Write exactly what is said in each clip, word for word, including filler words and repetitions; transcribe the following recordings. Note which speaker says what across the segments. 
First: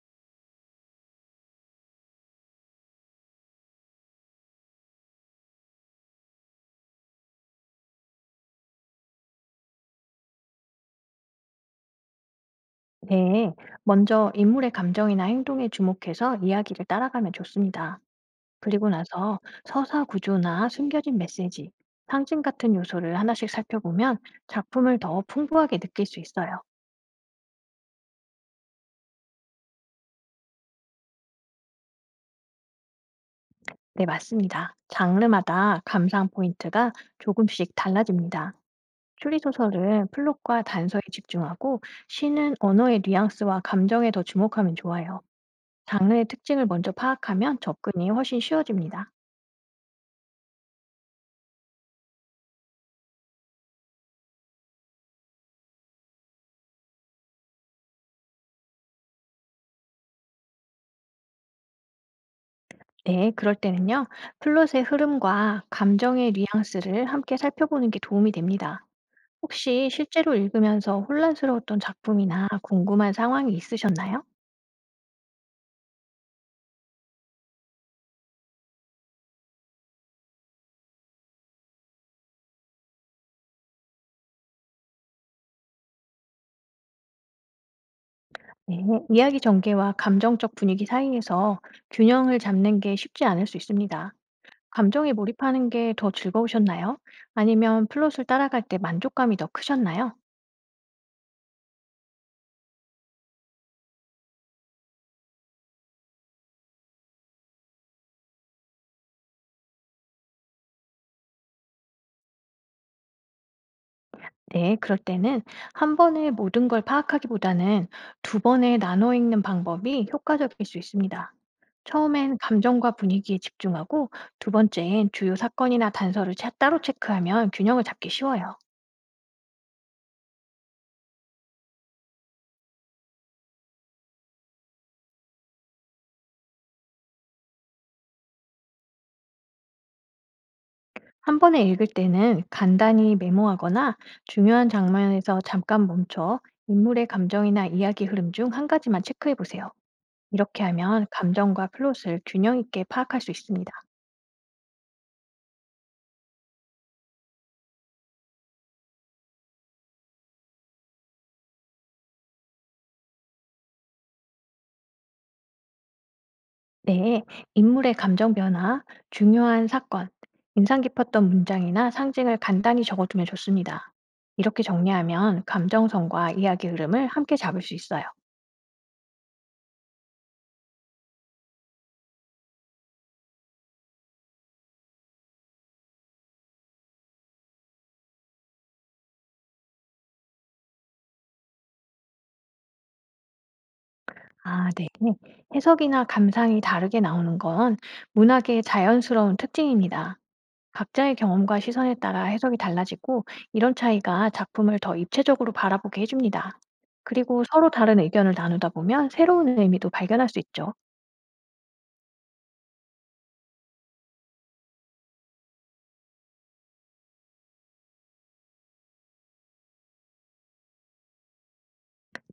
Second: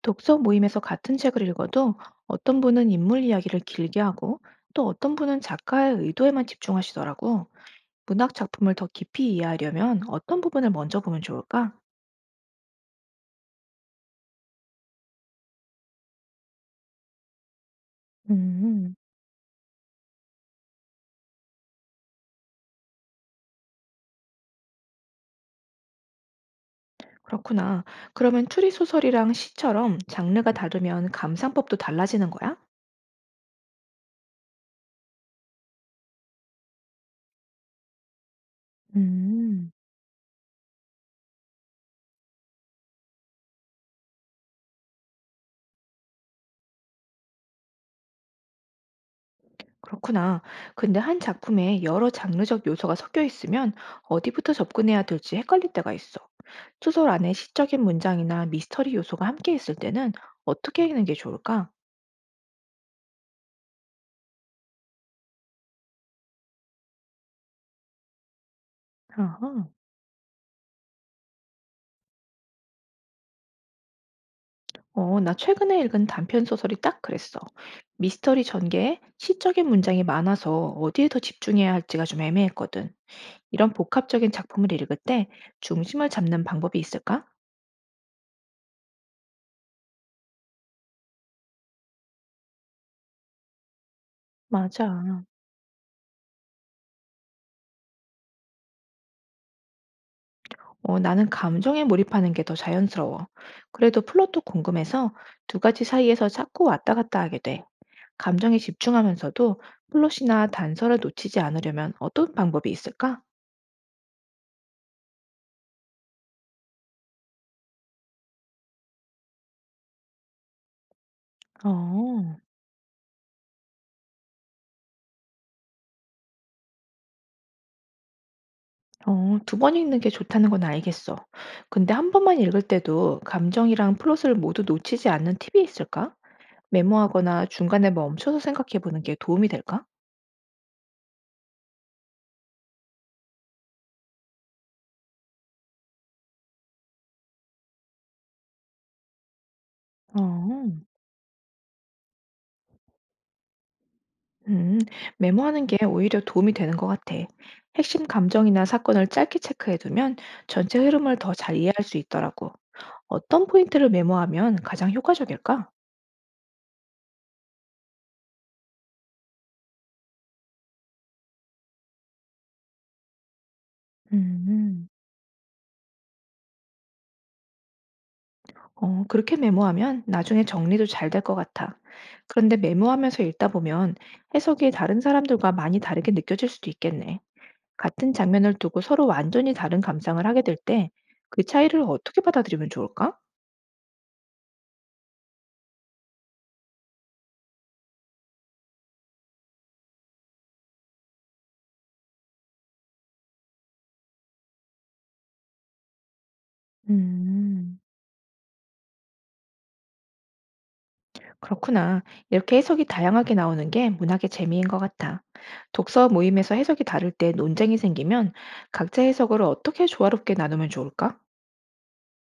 Speaker 1: 독서 모임에서 같은 책을 읽어도 어떤 분은 인물 이야기를 길게 하고 또 어떤 분은 작가의 의도에만 집중하시더라고. 문학 작품을 더 깊이 이해하려면 어떤 부분을 먼저 보면 좋을까?
Speaker 2: 네, 먼저 인물의 감정이나 행동에 주목해서 이야기를 따라가면 좋습니다. 그리고
Speaker 1: 음,
Speaker 2: 나서 서사 구조나 숨겨진 메시지, 상징 같은 요소를 하나씩 살펴보면 작품을 더 풍부하게 느낄 수 있어요.
Speaker 1: 그렇구나. 그러면 추리 소설이랑 시처럼 장르가 다르면 감상법도 달라지는 거야?
Speaker 2: 네, 맞습니다. 장르마다 감상 포인트가 조금씩 달라집니다.
Speaker 1: 음.
Speaker 2: 추리소설은 플롯과 단서에 집중하고 시는 언어의 뉘앙스와 감정에 더 주목하면 좋아요. 장르의 특징을 먼저 파악하면 접근이 훨씬 쉬워집니다.
Speaker 1: 그렇구나. 근데 한 작품에 여러 장르적 요소가 섞여 있으면 어디부터 접근해야 될지 헷갈릴 때가 있어. 소설 안에 시적인 문장이나 미스터리 요소가 함께 있을 때는 어떻게 읽는 게 좋을까?
Speaker 2: 네, 그럴 때는요, 플롯의 흐름과 감정의 뉘앙스를 함께 살펴보는 게 도움이 됩니다.
Speaker 1: 아하.
Speaker 2: 혹시 실제로 읽으면서 혼란스러웠던 작품이나 궁금한 상황이 있으셨나요?
Speaker 1: 어, 나 최근에 읽은 단편 소설이 딱 그랬어. 미스터리 전개에 시적인 문장이 많아서 어디에 더 집중해야 할지가 좀 애매했거든. 이런 복합적인 작품을 읽을 때 중심을 잡는 방법이 있을까?
Speaker 2: 네, 이야기 전개와 감정적 분위기 사이에서 균형을 잡는 게 쉽지 않을 수 있습니다. 감정에
Speaker 1: 맞아.
Speaker 2: 몰입하는 게 더 즐거우셨나요? 아니면 플롯을 따라갈 때 만족감이 더 크셨나요?
Speaker 1: 어, 나는 감정에 몰입하는 게 더 자연스러워. 그래도 플롯도 궁금해서 두 가지 사이에서 자꾸 왔다 갔다 하게 돼. 감정에 집중하면서도 플롯이나 단서를 놓치지 않으려면 어떤 방법이 있을까?
Speaker 2: 네, 그럴 때는 한 번에 모든 걸 파악하기보다는 두 번에 나눠 읽는 방법이 효과적일 수 있습니다.
Speaker 1: 어,
Speaker 2: 처음엔 감정과 분위기에 집중하고 두 번째엔 주요 사건이나 단서를 차- 따로 체크하면 균형을 잡기 쉬워요.
Speaker 1: 어, 두 번 읽는 게 좋다는 건 알겠어. 근데 한 번만 읽을 때도 감정이랑 플롯을 모두 놓치지 않는 팁이 있을까? 메모하거나 중간에 멈춰서 생각해 보는 게 도움이 될까?
Speaker 2: 한 번에 읽을 때는 간단히 메모하거나 중요한 장면에서 잠깐 멈춰 인물의 감정이나 이야기 흐름 중 한 가지만 체크해 보세요. 이렇게
Speaker 1: 어.
Speaker 2: 하면 감정과 플롯을 균형 있게 파악할 수 있습니다.
Speaker 1: 음, 메모하는 게 오히려 도움이 되는 것 같아. 핵심 감정이나 사건을 짧게 체크해두면 전체 흐름을 더 잘 이해할 수 있더라고. 어떤 포인트를 메모하면 가장 효과적일까?
Speaker 2: 네, 인물의 감정 변화, 중요한 사건, 인상 깊었던 문장이나 상징을 간단히 적어두면 좋습니다. 이렇게
Speaker 1: 음,
Speaker 2: 정리하면 감정선과 이야기 흐름을 함께 잡을 수 있어요.
Speaker 1: 어, 그렇게 메모하면 나중에 정리도 잘 될 것 같아. 그런데 메모하면서 읽다 보면 해석이 다른 사람들과 많이 다르게 느껴질 수도 있겠네. 같은 장면을 두고 서로 완전히 다른 감상을 하게 될 때 그 차이를 어떻게 받아들이면 좋을까?
Speaker 2: 아, 네. 해석이나 감상이 다르게 나오는 건 문학의 자연스러운 특징입니다. 각자의 경험과 시선에 따라 해석이 달라지고 이런 차이가 작품을 더 입체적으로 바라보게 해줍니다. 그리고 서로
Speaker 1: 음.
Speaker 2: 다른 의견을 나누다 보면 새로운 의미도 발견할 수 있죠.
Speaker 1: 그렇구나. 이렇게 해석이 다양하게 나오는 게 문학의 재미인 것 같아. 독서 모임에서 해석이 다를 때 논쟁이 생기면 각자 해석을 어떻게 조화롭게 나누면 좋을까?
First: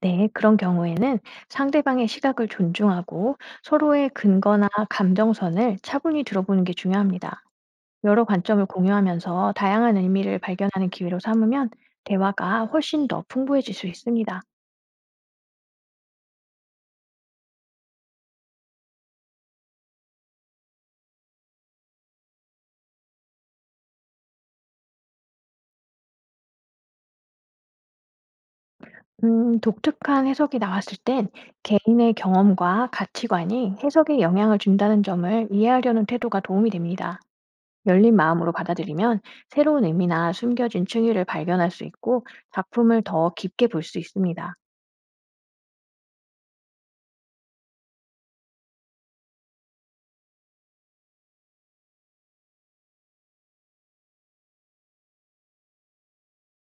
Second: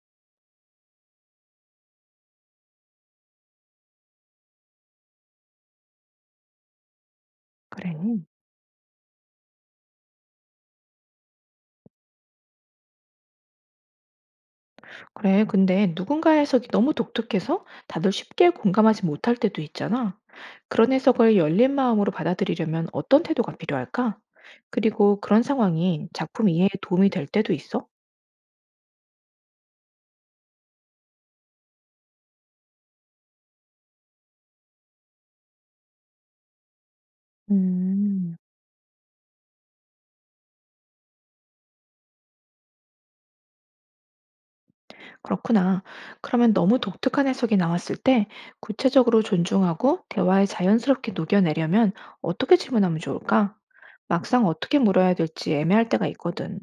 Speaker 2: 네, 그런 경우에는 상대방의 시각을 존중하고 서로의 근거나 감정선을 차분히 들어보는 게 중요합니다.
Speaker 1: 그래.
Speaker 2: 여러 관점을 공유하면서 다양한 의미를 발견하는 기회로 삼으면 대화가 훨씬 더 풍부해질 수 있습니다.
Speaker 1: 그래, 근데 누군가의 해석이 너무 독특해서 다들 쉽게 공감하지 못할 때도 있잖아. 그런 해석을 열린 마음으로 받아들이려면 어떤 태도가 필요할까? 그리고 그런 상황이 작품 이해에 도움이 될 때도 있어?
Speaker 2: 음, 독특한 해석이 나왔을 땐 개인의 경험과 가치관이 해석에 영향을 준다는 점을 이해하려는 태도가 도움이 됩니다. 열린
Speaker 1: 음.
Speaker 2: 마음으로 받아들이면 새로운 의미나 숨겨진 층위를 발견할 수 있고 작품을 더 깊게 볼 수 있습니다.
Speaker 1: 그렇구나. 그러면 너무 독특한 해석이 나왔을 때 구체적으로 존중하고 대화에 자연스럽게 녹여내려면 어떻게 질문하면 좋을까? 막상 어떻게 물어야 될지 애매할 때가 있거든.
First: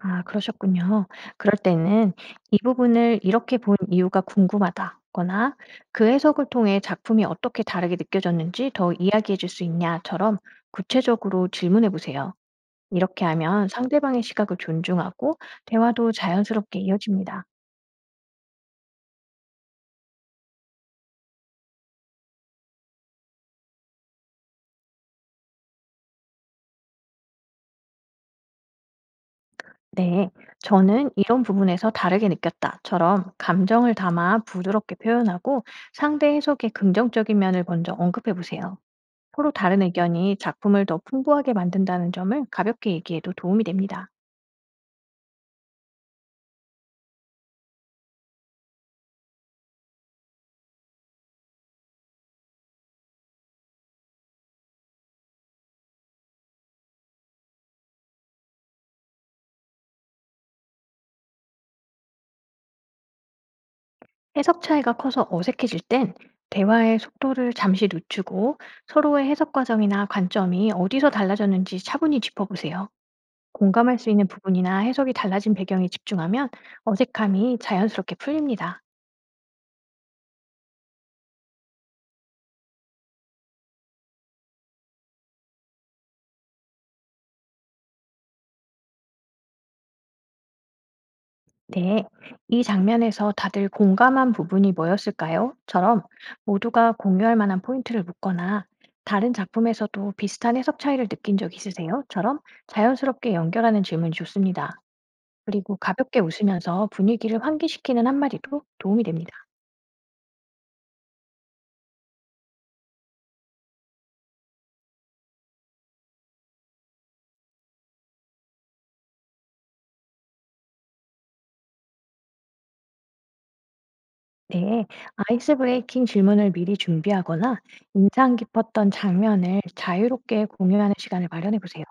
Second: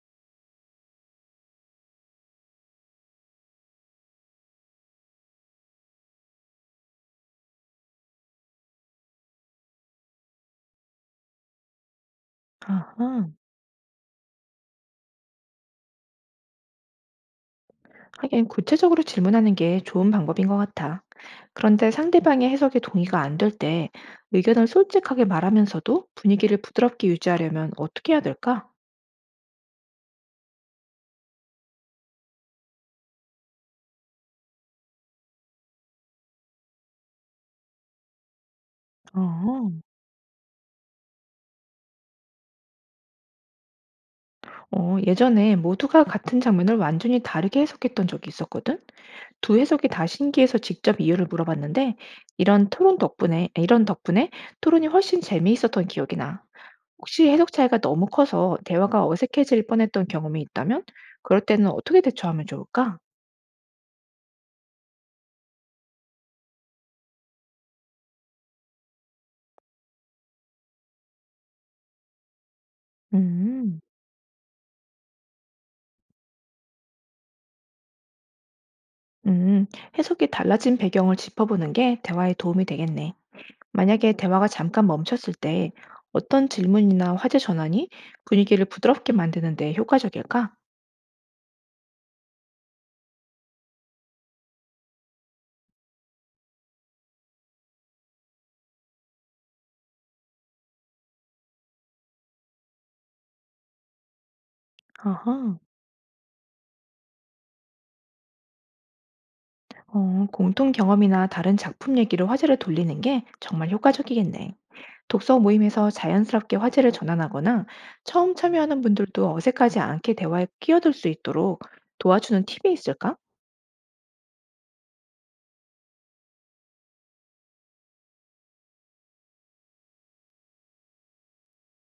Speaker 2: 아, 그러셨군요. 그럴 때는 "이 부분을 이렇게 본 이유가 궁금하다."거나 "그 해석을 통해 작품이 어떻게 다르게 느껴졌는지 더 이야기해 줄 수 있냐?"처럼 구체적으로 질문해 보세요. 이렇게
Speaker 1: 아하.
Speaker 2: 하면 상대방의 시각을 존중하고 대화도 자연스럽게 이어집니다.
Speaker 1: 하긴 구체적으로 질문하는 게 좋은 방법인 것 같아. 그런데 상대방의 해석에 동의가 안 될 때 의견을 솔직하게 말하면서도 분위기를 부드럽게 유지하려면 어떻게 해야 될까?
Speaker 2: "네, 저는 이런 부분에서 다르게 느꼈다."처럼 감정을 담아 부드럽게 표현하고 상대 해석의 긍정적인 면을 먼저 언급해 보세요. 서로 다른
Speaker 1: 어.
Speaker 2: 의견이 작품을 더 풍부하게 만든다는 점을 가볍게 얘기해도 도움이 됩니다.
Speaker 1: 어, 예전에 모두가 같은 장면을 완전히 다르게 해석했던 적이 있었거든. 두 해석이 다 신기해서 직접 이유를 물어봤는데 이런 토론 덕분에 이런 덕분에 토론이 훨씬 재미있었던 기억이 나. 혹시 해석 차이가 너무 커서 대화가 어색해질 뻔했던 경험이 있다면 그럴 때는 어떻게 대처하면 좋을까?
Speaker 2: 해석 차이가 커서 어색해질 땐 대화의 속도를 잠시 늦추고 서로의 해석 과정이나 관점이 어디서 달라졌는지 차분히 짚어보세요.
Speaker 1: 음,
Speaker 2: 공감할 수 있는 부분이나 해석이 달라진 배경에 집중하면 어색함이 자연스럽게 풀립니다.
Speaker 1: 음, 해석이 달라진 배경을 짚어보는 게 대화에 도움이 되겠네. 만약에 대화가 잠깐 멈췄을 때 어떤 질문이나 화제 전환이 분위기를 부드럽게 만드는데 효과적일까?
Speaker 2: 네, "이 장면에서 다들 공감한 부분이 뭐였을까요? 처럼 모두가 공유할 만한 포인트를 묻거나 "다른 작품에서도 비슷한 해석 차이를 느낀 적 있으세요? 처럼 자연스럽게 연결하는 질문이 좋습니다.
Speaker 1: 아하.
Speaker 2: 그리고 가볍게 웃으면서 분위기를 환기시키는 한마디도 도움이 됩니다.
Speaker 1: 어, 공통 경험이나 다른 작품 얘기로 화제를 돌리는 게 정말 효과적이겠네. 독서 모임에서 자연스럽게 화제를 전환하거나 처음 참여하는 분들도 어색하지 않게 대화에 끼어들 수 있도록 도와주는 팁이 있을까?
Speaker 2: 네, 아이스 브레이킹 질문을 미리 준비하거나 인상 깊었던 장면을 자유롭게 공유하는 시간을 마련해 보세요.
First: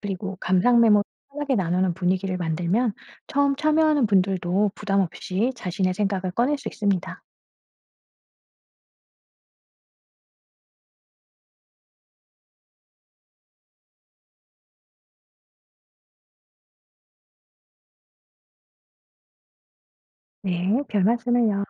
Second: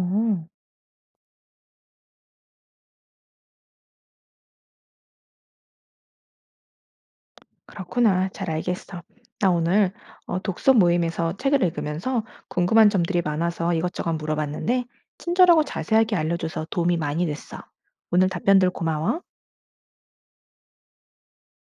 Speaker 2: 그리고 감상 메모를 편하게 나누는 분위기를 만들면 처음 참여하는 분들도 부담 없이 자신의 생각을 꺼낼 수 있습니다.
Speaker 1: 그렇구나. 잘 알겠어. 나 오늘 어, 독서 모임에서 책을 읽으면서 궁금한 점들이 많아서 이것저것 물어봤는데, 친절하고 자세하게 알려줘서 도움이 많이 됐어. 오늘 답변들 고마워.
Speaker 2: 네, 별 말씀을요.